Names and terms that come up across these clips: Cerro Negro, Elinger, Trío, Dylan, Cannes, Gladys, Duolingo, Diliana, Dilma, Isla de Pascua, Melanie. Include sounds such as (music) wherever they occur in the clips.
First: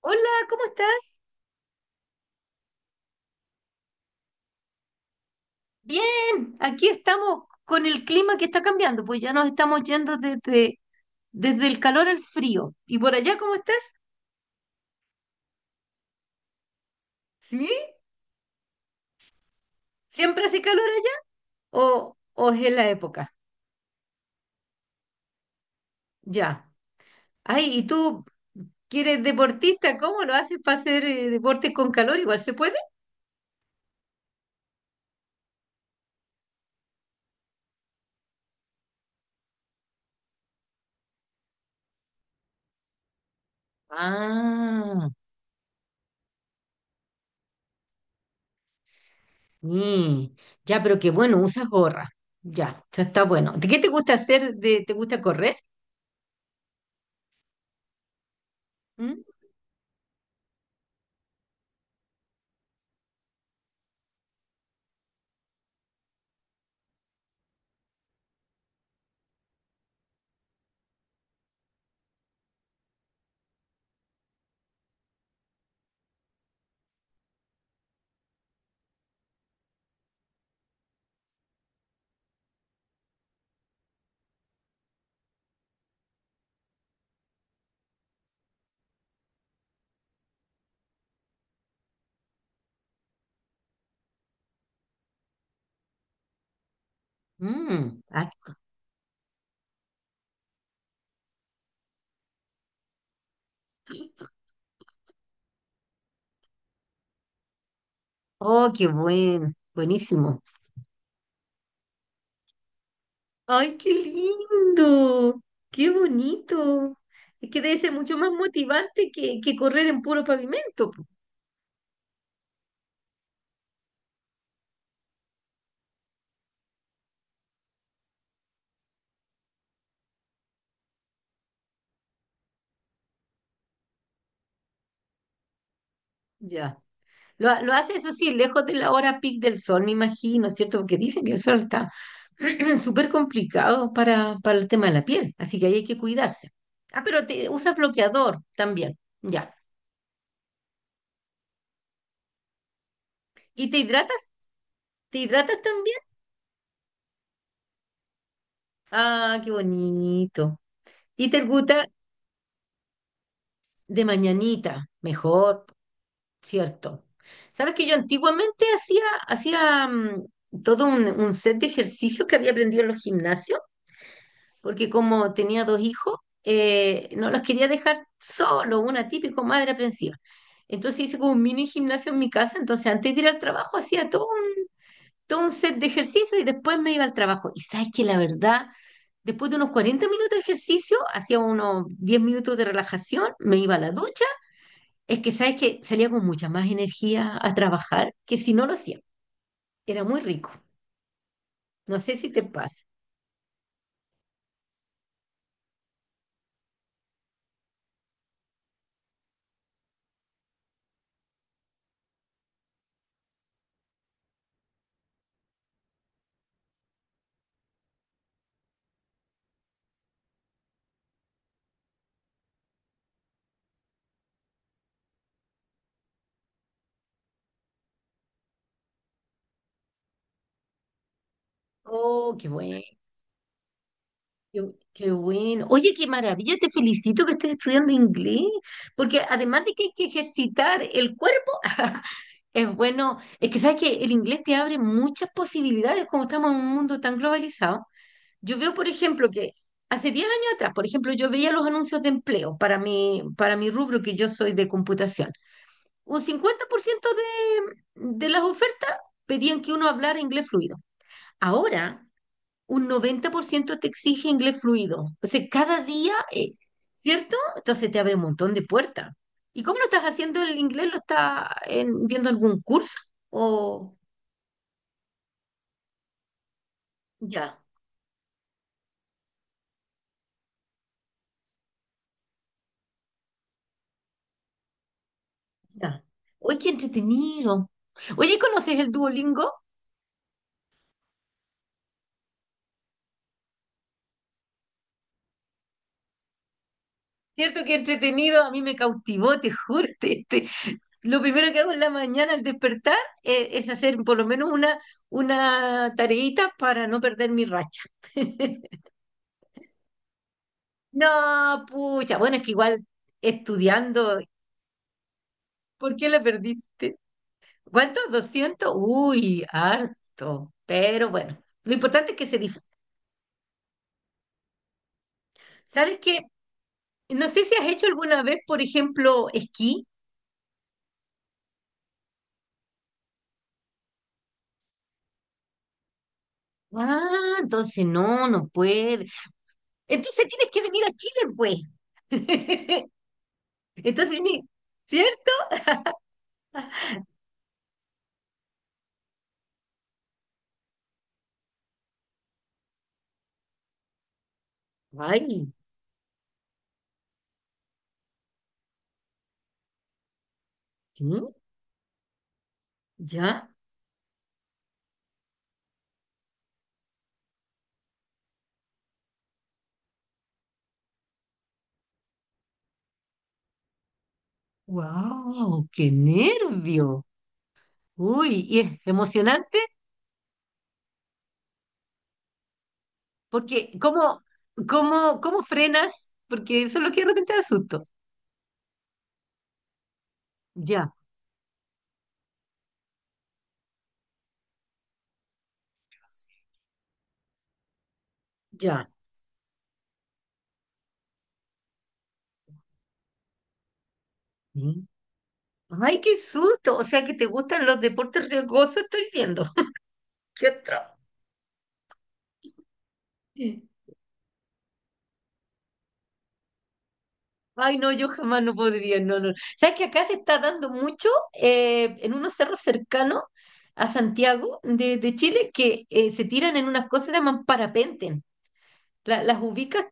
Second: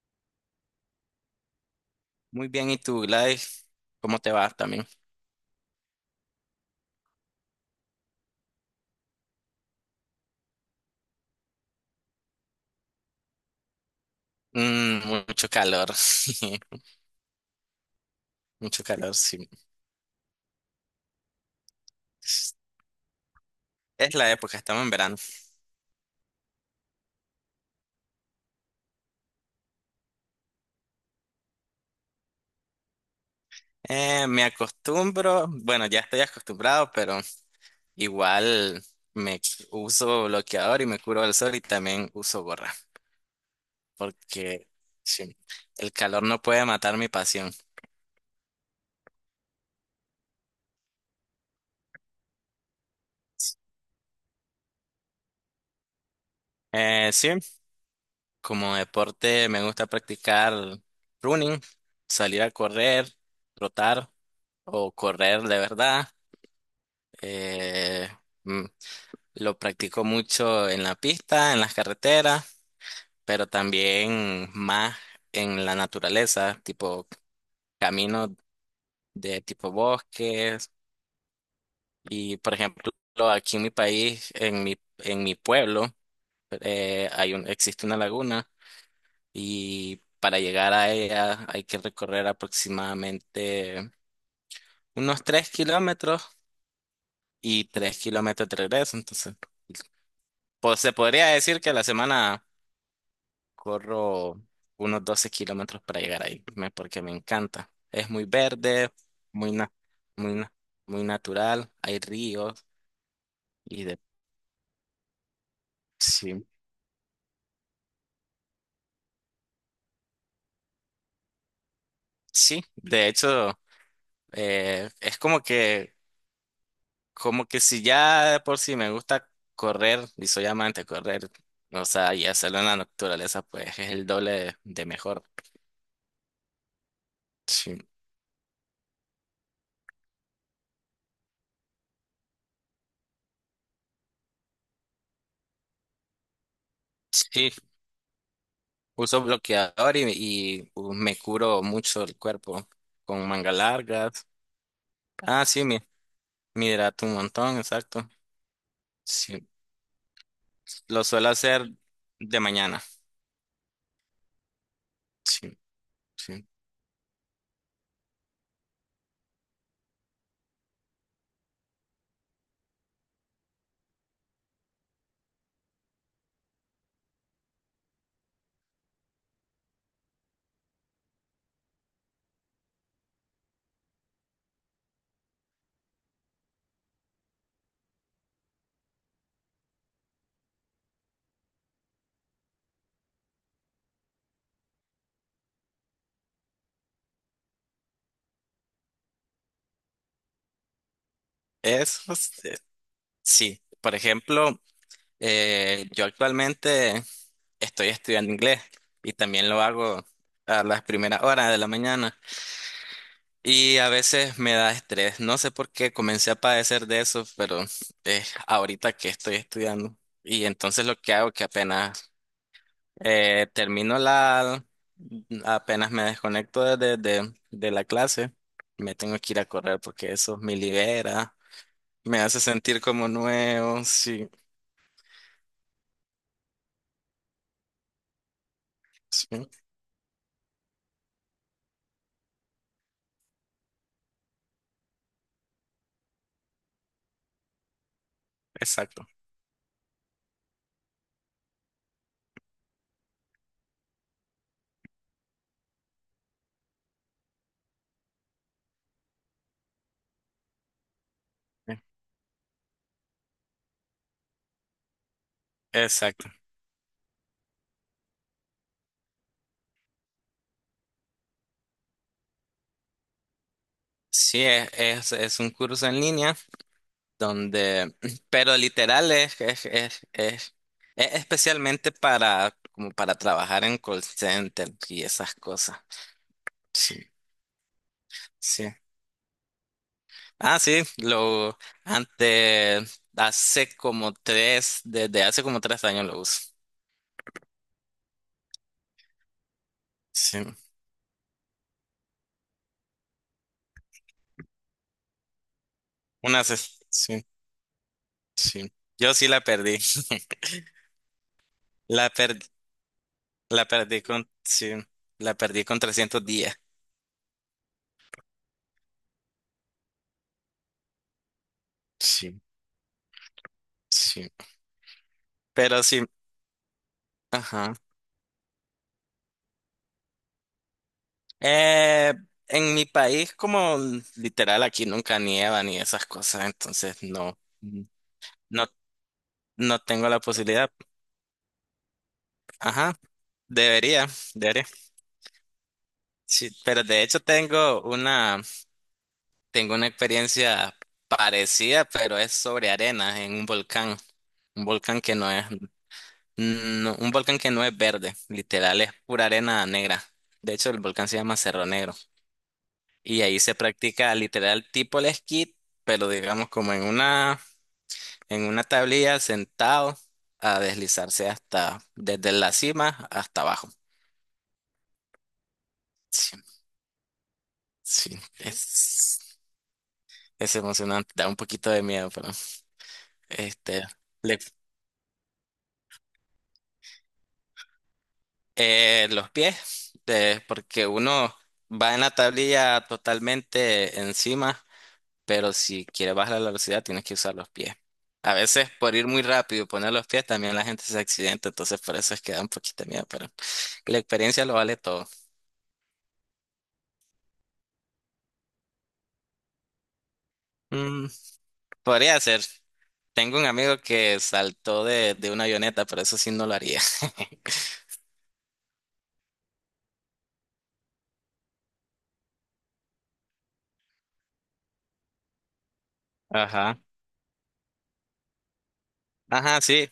Hola, ¿cómo estás? Muy bien, ¿y tú, Gladys? ¿Cómo te va también? Bien, aquí estamos con el clima que está cambiando, pues ya nos estamos yendo desde el calor al frío. ¿Y por allá cómo estás? Mucho calor, (laughs) ¿Sí? mucho calor, sí. ¿Siempre hace calor allá? ¿O es en la época? Es la época, estamos en verano. Ya. Ay, ¿y tú que eres deportista? ¿Cómo lo haces para hacer deporte con calor? ¿Igual se puede? Me acostumbro, bueno, ya estoy acostumbrado, pero igual me uso bloqueador y me curo del sol y también uso gorra, porque Ah, sí, el calor no puede matar mi pasión. mm, ya, pero qué bueno, usas gorra. Ya, está bueno. ¿De qué te gusta hacer? ¿Te gusta correr? Sí, como ¿Mm? deporte me gusta practicar running, salir a correr, trotar o correr de verdad. Eh, mm, lo practico mucho en la pista, en las carreteras, pero también más en la naturaleza, tipo caminos de tipo bosques. Y por ejemplo, aquí en mi país, en mi pueblo, existe una laguna y para llegar a ella hay que recorrer aproximadamente unos 3 kilómetros y 3 Mm, ah, kilómetros de regreso. Entonces, pues se podría decir que la semana. Corro unos 12 kilómetros para llegar ahí, porque me encanta. Es muy oh, qué verde, muy, na- muy, buenísimo. na- muy natural, hay ríos Ay, y qué de. lindo, qué Sí, bonito. Es que debe ser mucho más motivante que correr en puro pavimento, po. sí, de hecho, eh, es como que, como que si ya de por sí me gusta correr y soy amante de correr, o sea, y hacerlo en la naturaleza, pues es el doble de mejor. Ya. Lo Sí, hace eso sí, lejos de la hora pic del sol, me imagino, ¿cierto? Porque dicen que el sol está (clears throat) súper complicado para el tema de la piel, así que ahí hay que cuidarse. Ah, pero te sí, usas bloqueador también, uso ya. bloqueador y me curo mucho el cuerpo con mangas ¿Y te largas. hidratas? ¿Te Ah, hidratas sí, mi también? Mi hidrato un montón, exacto. Ah, Sí, qué bonito. lo suelo Y te hacer gusta de mañana. de mañanita, Sí, mejor. sí. Cierto. Sabes que yo antiguamente hacía todo un set de ejercicios que había aprendido en los gimnasios, porque como tenía dos hijos, no los quería dejar solo, una típico madre aprensiva. Entonces hice como un mini gimnasio en mi casa, entonces antes de ir al trabajo hacía todo un set de ejercicios y después me iba al trabajo. Y sabes que la verdad, después de unos 40 minutos de ejercicio, hacía unos 10 minutos de relajación, me iba a la ducha. Es que sabes que salía con mucha más energía a trabajar que si no lo hacía. Era muy rico. No Eso, sé si te eh, pasa. sí. Por ejemplo, yo actualmente estoy estudiando inglés y también lo hago a las primeras horas de la mañana y a veces me da estrés. No sé por qué comencé a padecer de eso, pero es ahorita que estoy estudiando. Y entonces lo que hago que Eh, termino la, apenas me desconecto de la clase, me tengo que ir a correr porque eso me libera, me Oh, hace qué bueno, sentir como nuevo, sí, qué, qué bueno. Oye, qué maravilla, te felicito que estés estudiando inglés, porque sí, además de que hay que ejercitar el cuerpo, (laughs) es bueno. Es que sabes que el inglés te abre muchas posibilidades como estamos en un mundo tan globalizado. Yo veo, por exacto, ejemplo, que hace 10 años atrás, por ejemplo, yo veía los anuncios de empleo para mi rubro, que yo soy de computación. Un 50% de las ofertas pedían que uno hablara inglés fluido. Ahora, un 90% te exige inglés fluido. O sea, cada día exacto. es, ¿cierto? Entonces te abre un montón de puertas. ¿Y cómo lo estás haciendo el inglés? ¿Lo estás viendo algún curso? O Sí, es un curso en línea ya, donde, (clears throat) pero literal es especialmente para, como para trabajar en call center y esas cosas. ya. Oye, qué Sí, entretenido. Oye, sí. ¿conoces el Duolingo? Ah, sí, lo antes, desde hace como 3 años lo uso. Cierto que entretenido, a mí me cautivó, te juro. Sí, Lo primero que hago en la mañana al despertar es hacer por lo menos una una, tareita se- para no sí, perder mi racha. sí. (laughs) Yo sí la perdí. (laughs) No, La pucha, bueno, per- es que igual la perdí estudiando, con, sí, la perdí con ¿por qué la 300 días. perdiste? ¿Cuántos? 200. Uy, harto. Pero bueno, lo importante es que se Sí, disfrute. sí. Pero ¿Sabes sí, qué? No sé si has ajá. hecho alguna vez, por ejemplo, esquí. Eh, en mi país, como literal aquí nunca nieva ni esas cosas, entonces Ah, entonces no, no no, puede. no tengo la Entonces tienes que posibilidad. venir a Chile, pues. (laughs) Ajá, debería, Entonces, debería. ¿cierto? Sí, pero de hecho tengo una experiencia parecida, pero es sobre arena en un volcán. Un volcán que no es, Ay, no- un volcán que no es verde, literal es pura arena negra. De hecho, el ¿sí? volcán se llama Cerro Negro. Y ahí ¿Ya? se practica literal tipo el esquí, pero digamos como en una tablilla sentado a deslizarse desde la cima hasta abajo. ¡Wow! ¡Qué Sí, nervio! sí, Uy, y es es, emocionante, es emocionante, da un poquito de miedo, pero. porque Este, ¿cómo, le- cómo, cómo frenas? Porque eso es lo que de repente da susto. los pies, porque Ya, uno va en la tablilla totalmente encima, pero si quieres bajar la velocidad tienes que usar los pies. A veces ya. por ir muy rápido y poner los pies también la gente se accidenta, entonces por eso es que da un poquito de miedo, pero la experiencia lo vale ¿Sí? todo. ¡Ay, qué susto! O sea que te gustan los deportes riesgosos, estoy viendo. (laughs) ¡Qué atroz! Mm, Podría ser. Tengo un amigo que saltó de una avioneta, pero eso sí no lo haría. Ay, (laughs) no, yo jamás no podría, no, no. ¿Sabes que acá se está dando mucho en unos cerros cercanos a Santiago de Chile que se tiran en Ajá. unas cosas que se llaman parapenten? Las Ajá, ubicas? sí,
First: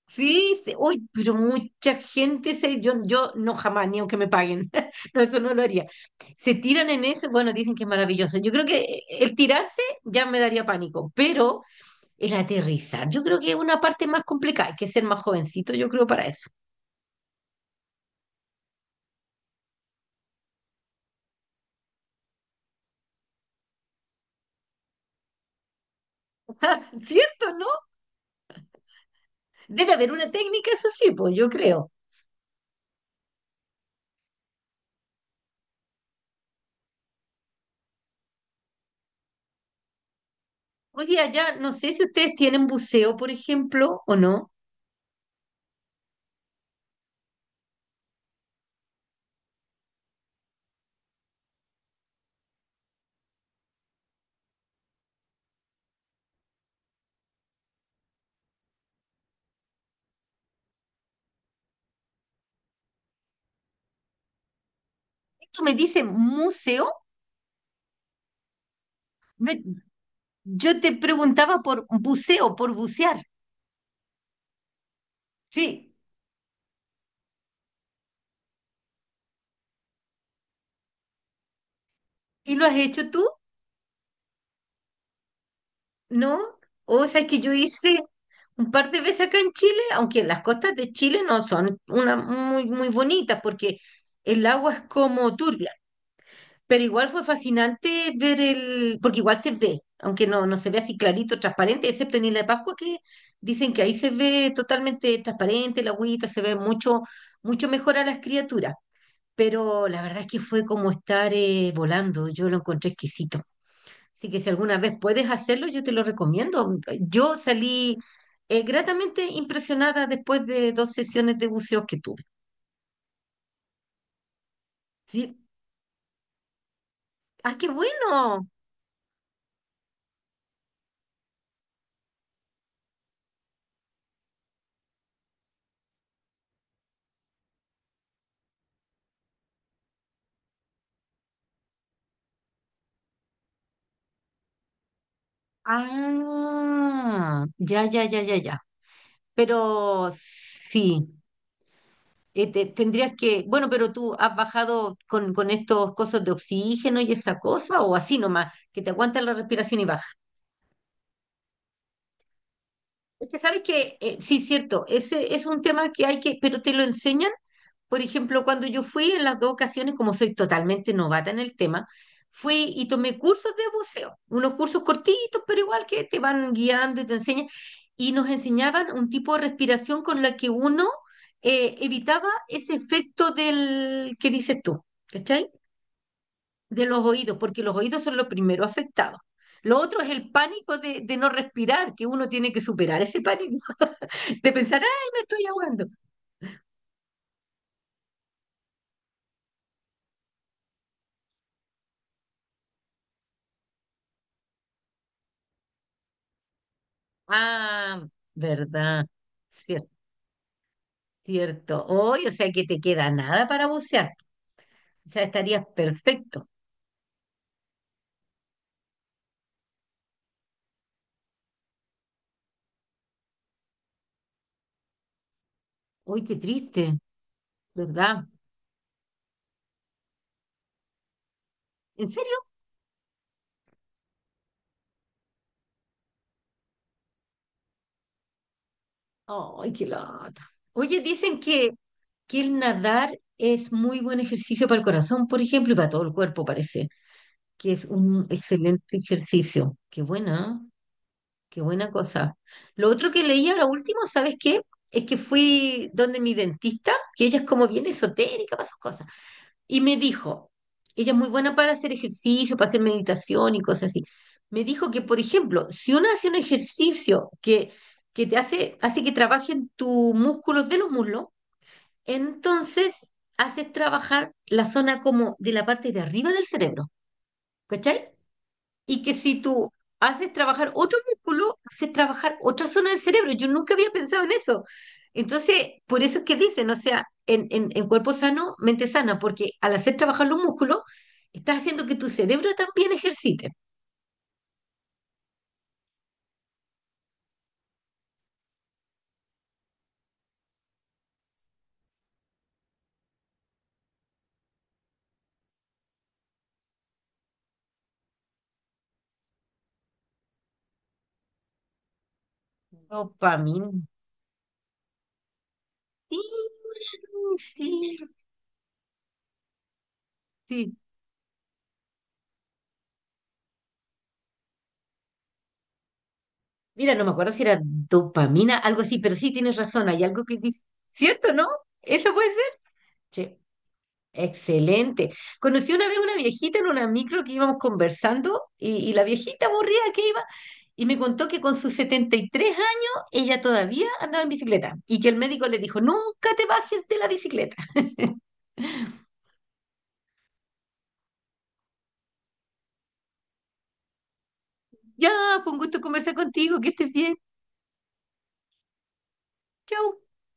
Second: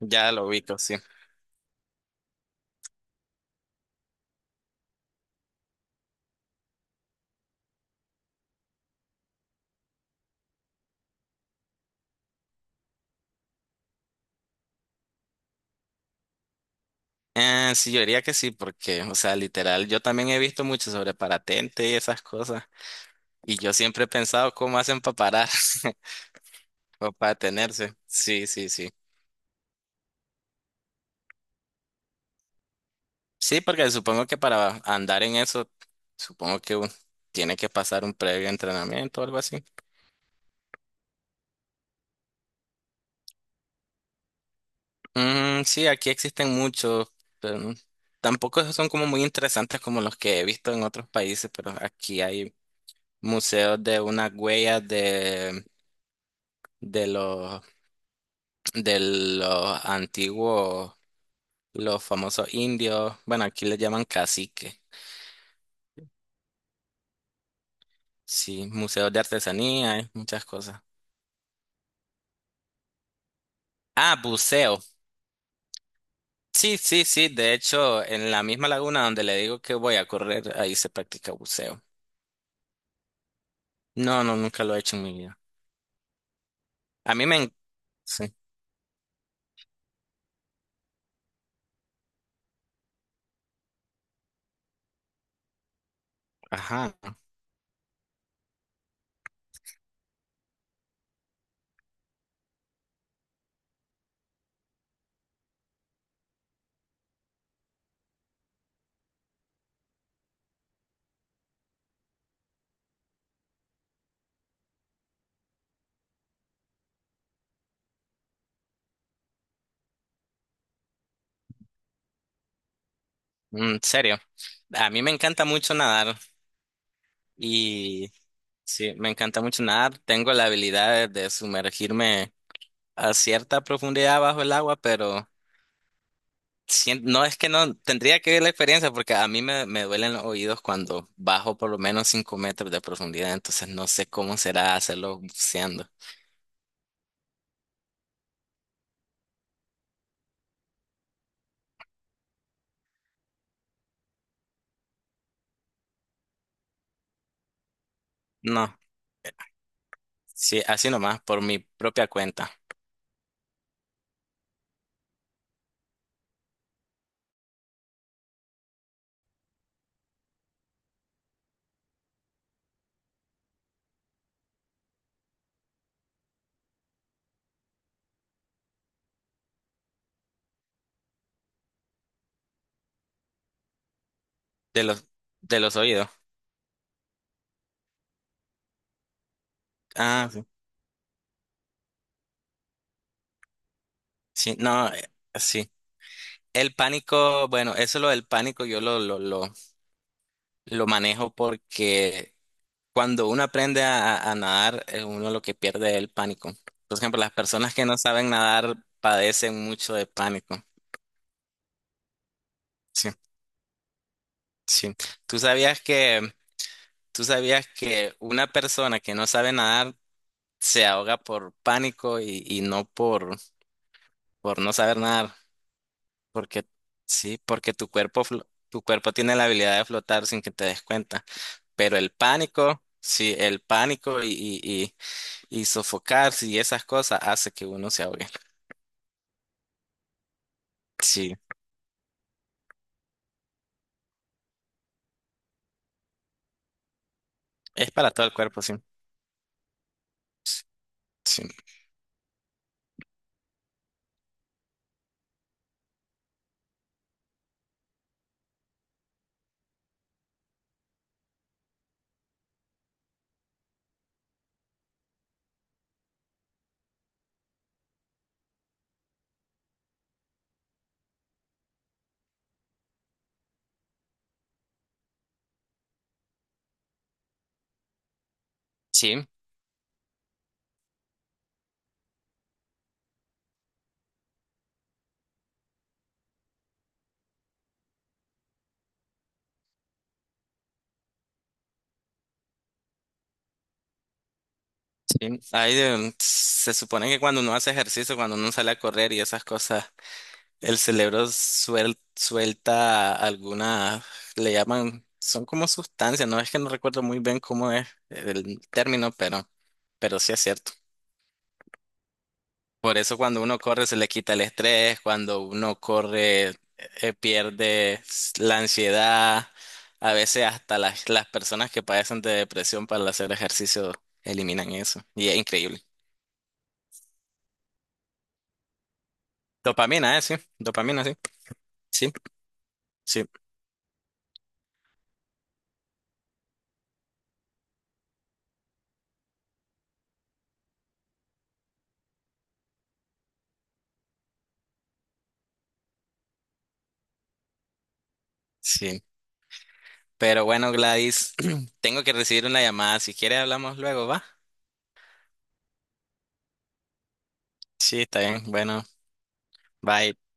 ya lo Sí, sí, ubico, sí. uy, pero mucha yo no jamás, ni aunque me paguen, (laughs) no, eso no lo haría. Se tiran en eso, bueno, dicen que es maravilloso. Yo creo que el tirarse ya me daría pánico, pero el aterrizar, yo creo que es una parte más complicada, hay que ser más jovencito, yo creo, para eso. Sí, yo diría que sí, porque, o sea, literal, yo también he visto mucho sobre parapente y esas cosas, y yo siempre he pensado cómo hacen para parar (laughs) (laughs) o para ¿Cierto, no? detenerse. Sí, sí, sí. Debe haber una técnica, eso sí, pues yo creo. Sí, porque supongo que para andar en eso, supongo que tiene que pasar un previo entrenamiento o algo así. Oye, allá, no sé si ustedes tienen buceo, por ejemplo, o no. Mm, sí, aquí existen muchos, pero tampoco esos son como muy interesantes como los que he visto en otros países, pero aquí hay museos de unas huellas de los de los antiguos, los famosos indios, bueno, aquí les llaman cacique, Tú me dices museo. sí, museos de Me- artesanía, muchas yo cosas. te preguntaba por buceo, por bucear. Ah, buceo. Sí. Sí, sí, sí, de hecho, en la misma laguna donde le digo que voy a correr, ahí se practica buceo. ¿Y lo has hecho tú? No, no, nunca lo he hecho en mi vida. ¿No? O A sea, mí me... que yo en- hice Sí, un par de veces acá en Chile, aunque las costas de Chile no son una muy, muy bonitas porque el agua es como turbia, pero ajá. igual fue fascinante ver porque igual se ve, aunque no se ve así clarito, transparente, excepto en Isla de Pascua que dicen que ahí se ve totalmente transparente la agüita, se ve mucho, mucho mejor a las criaturas. Pero la verdad es que fue como estar volando, yo lo encontré exquisito. Así que si alguna vez puedes hacerlo, yo te lo recomiendo. Yo salí gratamente impresionada después de dos sesiones de buceo que tuve. En serio. A mí me Sí. encanta mucho nadar ¡Ah, qué y bueno! sí, me encanta mucho nadar. Tengo la habilidad de sumergirme a cierta profundidad bajo el agua, pero. No es que no, tendría que ver la experiencia porque a mí me duelen los oídos cuando bajo por lo menos 5 metros de profundidad, entonces no sé cómo será hacerlo buceando. Ah, ya, ya, ya, ya, ya. Pero sí, tendrías que, bueno, pero tú has bajado con estos cosas de oxígeno y esa cosa, o así nomás, No, que te aguanta la respiración y baja. sí, así nomás, por mi propia cuenta, Es que sabes que, sí, cierto, ese es un tema que hay que, pero te lo enseñan. Por ejemplo, cuando yo fui en las dos ocasiones, como soy totalmente novata en el tema, fui y tomé cursos de buceo, unos cursos cortitos, pero igual que te van guiando y te enseñan, y nos enseñaban un tipo de respiración con la que uno evitaba ese efecto del que dices tú, de los, ¿cachai? de los oídos. De los oídos, porque los oídos son los primeros afectados. Lo otro es Ah, el sí. pánico de no respirar, que uno tiene que superar ese pánico, (laughs) de Sí, pensar, no, ay, me estoy sí. ahogando. El pánico, bueno, eso lo del pánico yo lo manejo porque cuando uno aprende a nadar, uno lo que pierde es el pánico. Por ejemplo, las personas que no Ah, saben nadar verdad. padecen mucho de pánico. Cierto. Hoy, o sea que te Sí. queda nada para bucear. Sí. O sea, ¿Tú estarías sabías que, perfecto. tú sabías que una persona que no sabe nadar se ahoga por pánico y no por no saber nadar? Uy, qué Porque, triste, sí, porque ¿verdad? Tu cuerpo tiene la habilidad de flotar sin que te des cuenta. Pero ¿En el serio? pánico, sí, el pánico y sofocarse y esas cosas hace que uno se ahogue. Ay, qué lata. Oye, Sí. dicen que el nadar es muy buen ejercicio para el corazón, por ejemplo, y para todo el cuerpo, parece, que es Es para un todo el cuerpo, sí. excelente ejercicio. Qué buena, ¿eh? Sí. Qué buena cosa. Lo otro que leí ahora último, ¿sabes qué? Es que fui donde mi dentista, que ella es como bien esotérica para sus cosas. Y me dijo, ella es muy buena para hacer ejercicio, para hacer meditación y cosas así. Me dijo que, por ejemplo, si uno hace un ejercicio que hace que trabajen tus músculos de los muslos, entonces haces trabajar la zona como de la parte de arriba del cerebro, ¿cachai? Y que Sí, si tú haces trabajar otro músculo, haces trabajar otra zona del cerebro. Yo nunca había pensado en eso. Entonces, por eso es que dicen, o sea, en cuerpo sano, mente sana, porque al hacer trabajar los músculos, estás haciendo que tu cerebro también ejercite. sí. Ahí, se supone que cuando uno hace ejercicio, cuando uno sale a correr y esas cosas. El cerebro suelta alguna, le llaman, son como sustancias, no es que no recuerdo muy bien cómo es el término, pero sí es cierto. Por eso cuando uno Dopamina. corre se le quita el estrés, cuando uno Sí, corre pierde sí, la ansiedad, a veces sí. hasta las personas que padecen de depresión para hacer ejercicio eliminan eso, y es increíble. Mira, no me acuerdo si era dopamina, algo así, pero sí tienes razón, hay Dopamina, algo sí, que dice, dopamina, sí, ¿cierto, no? sí, ¿Eso puede ser? sí, Sí. Excelente. Conocí una vez una viejita en una micro que íbamos conversando y la viejita aburrida que iba y me contó que con sus 73 años ella todavía andaba en bicicleta y que el médico le dijo, nunca te bajes de la bicicleta. (laughs) sí. Pero bueno, Gladys, (clears throat) tengo que recibir una llamada. Si quiere, hablamos luego, ¿va? Ya, fue un gusto conversar contigo, que estés bien. Sí, está bien. Bueno, Chau. bye.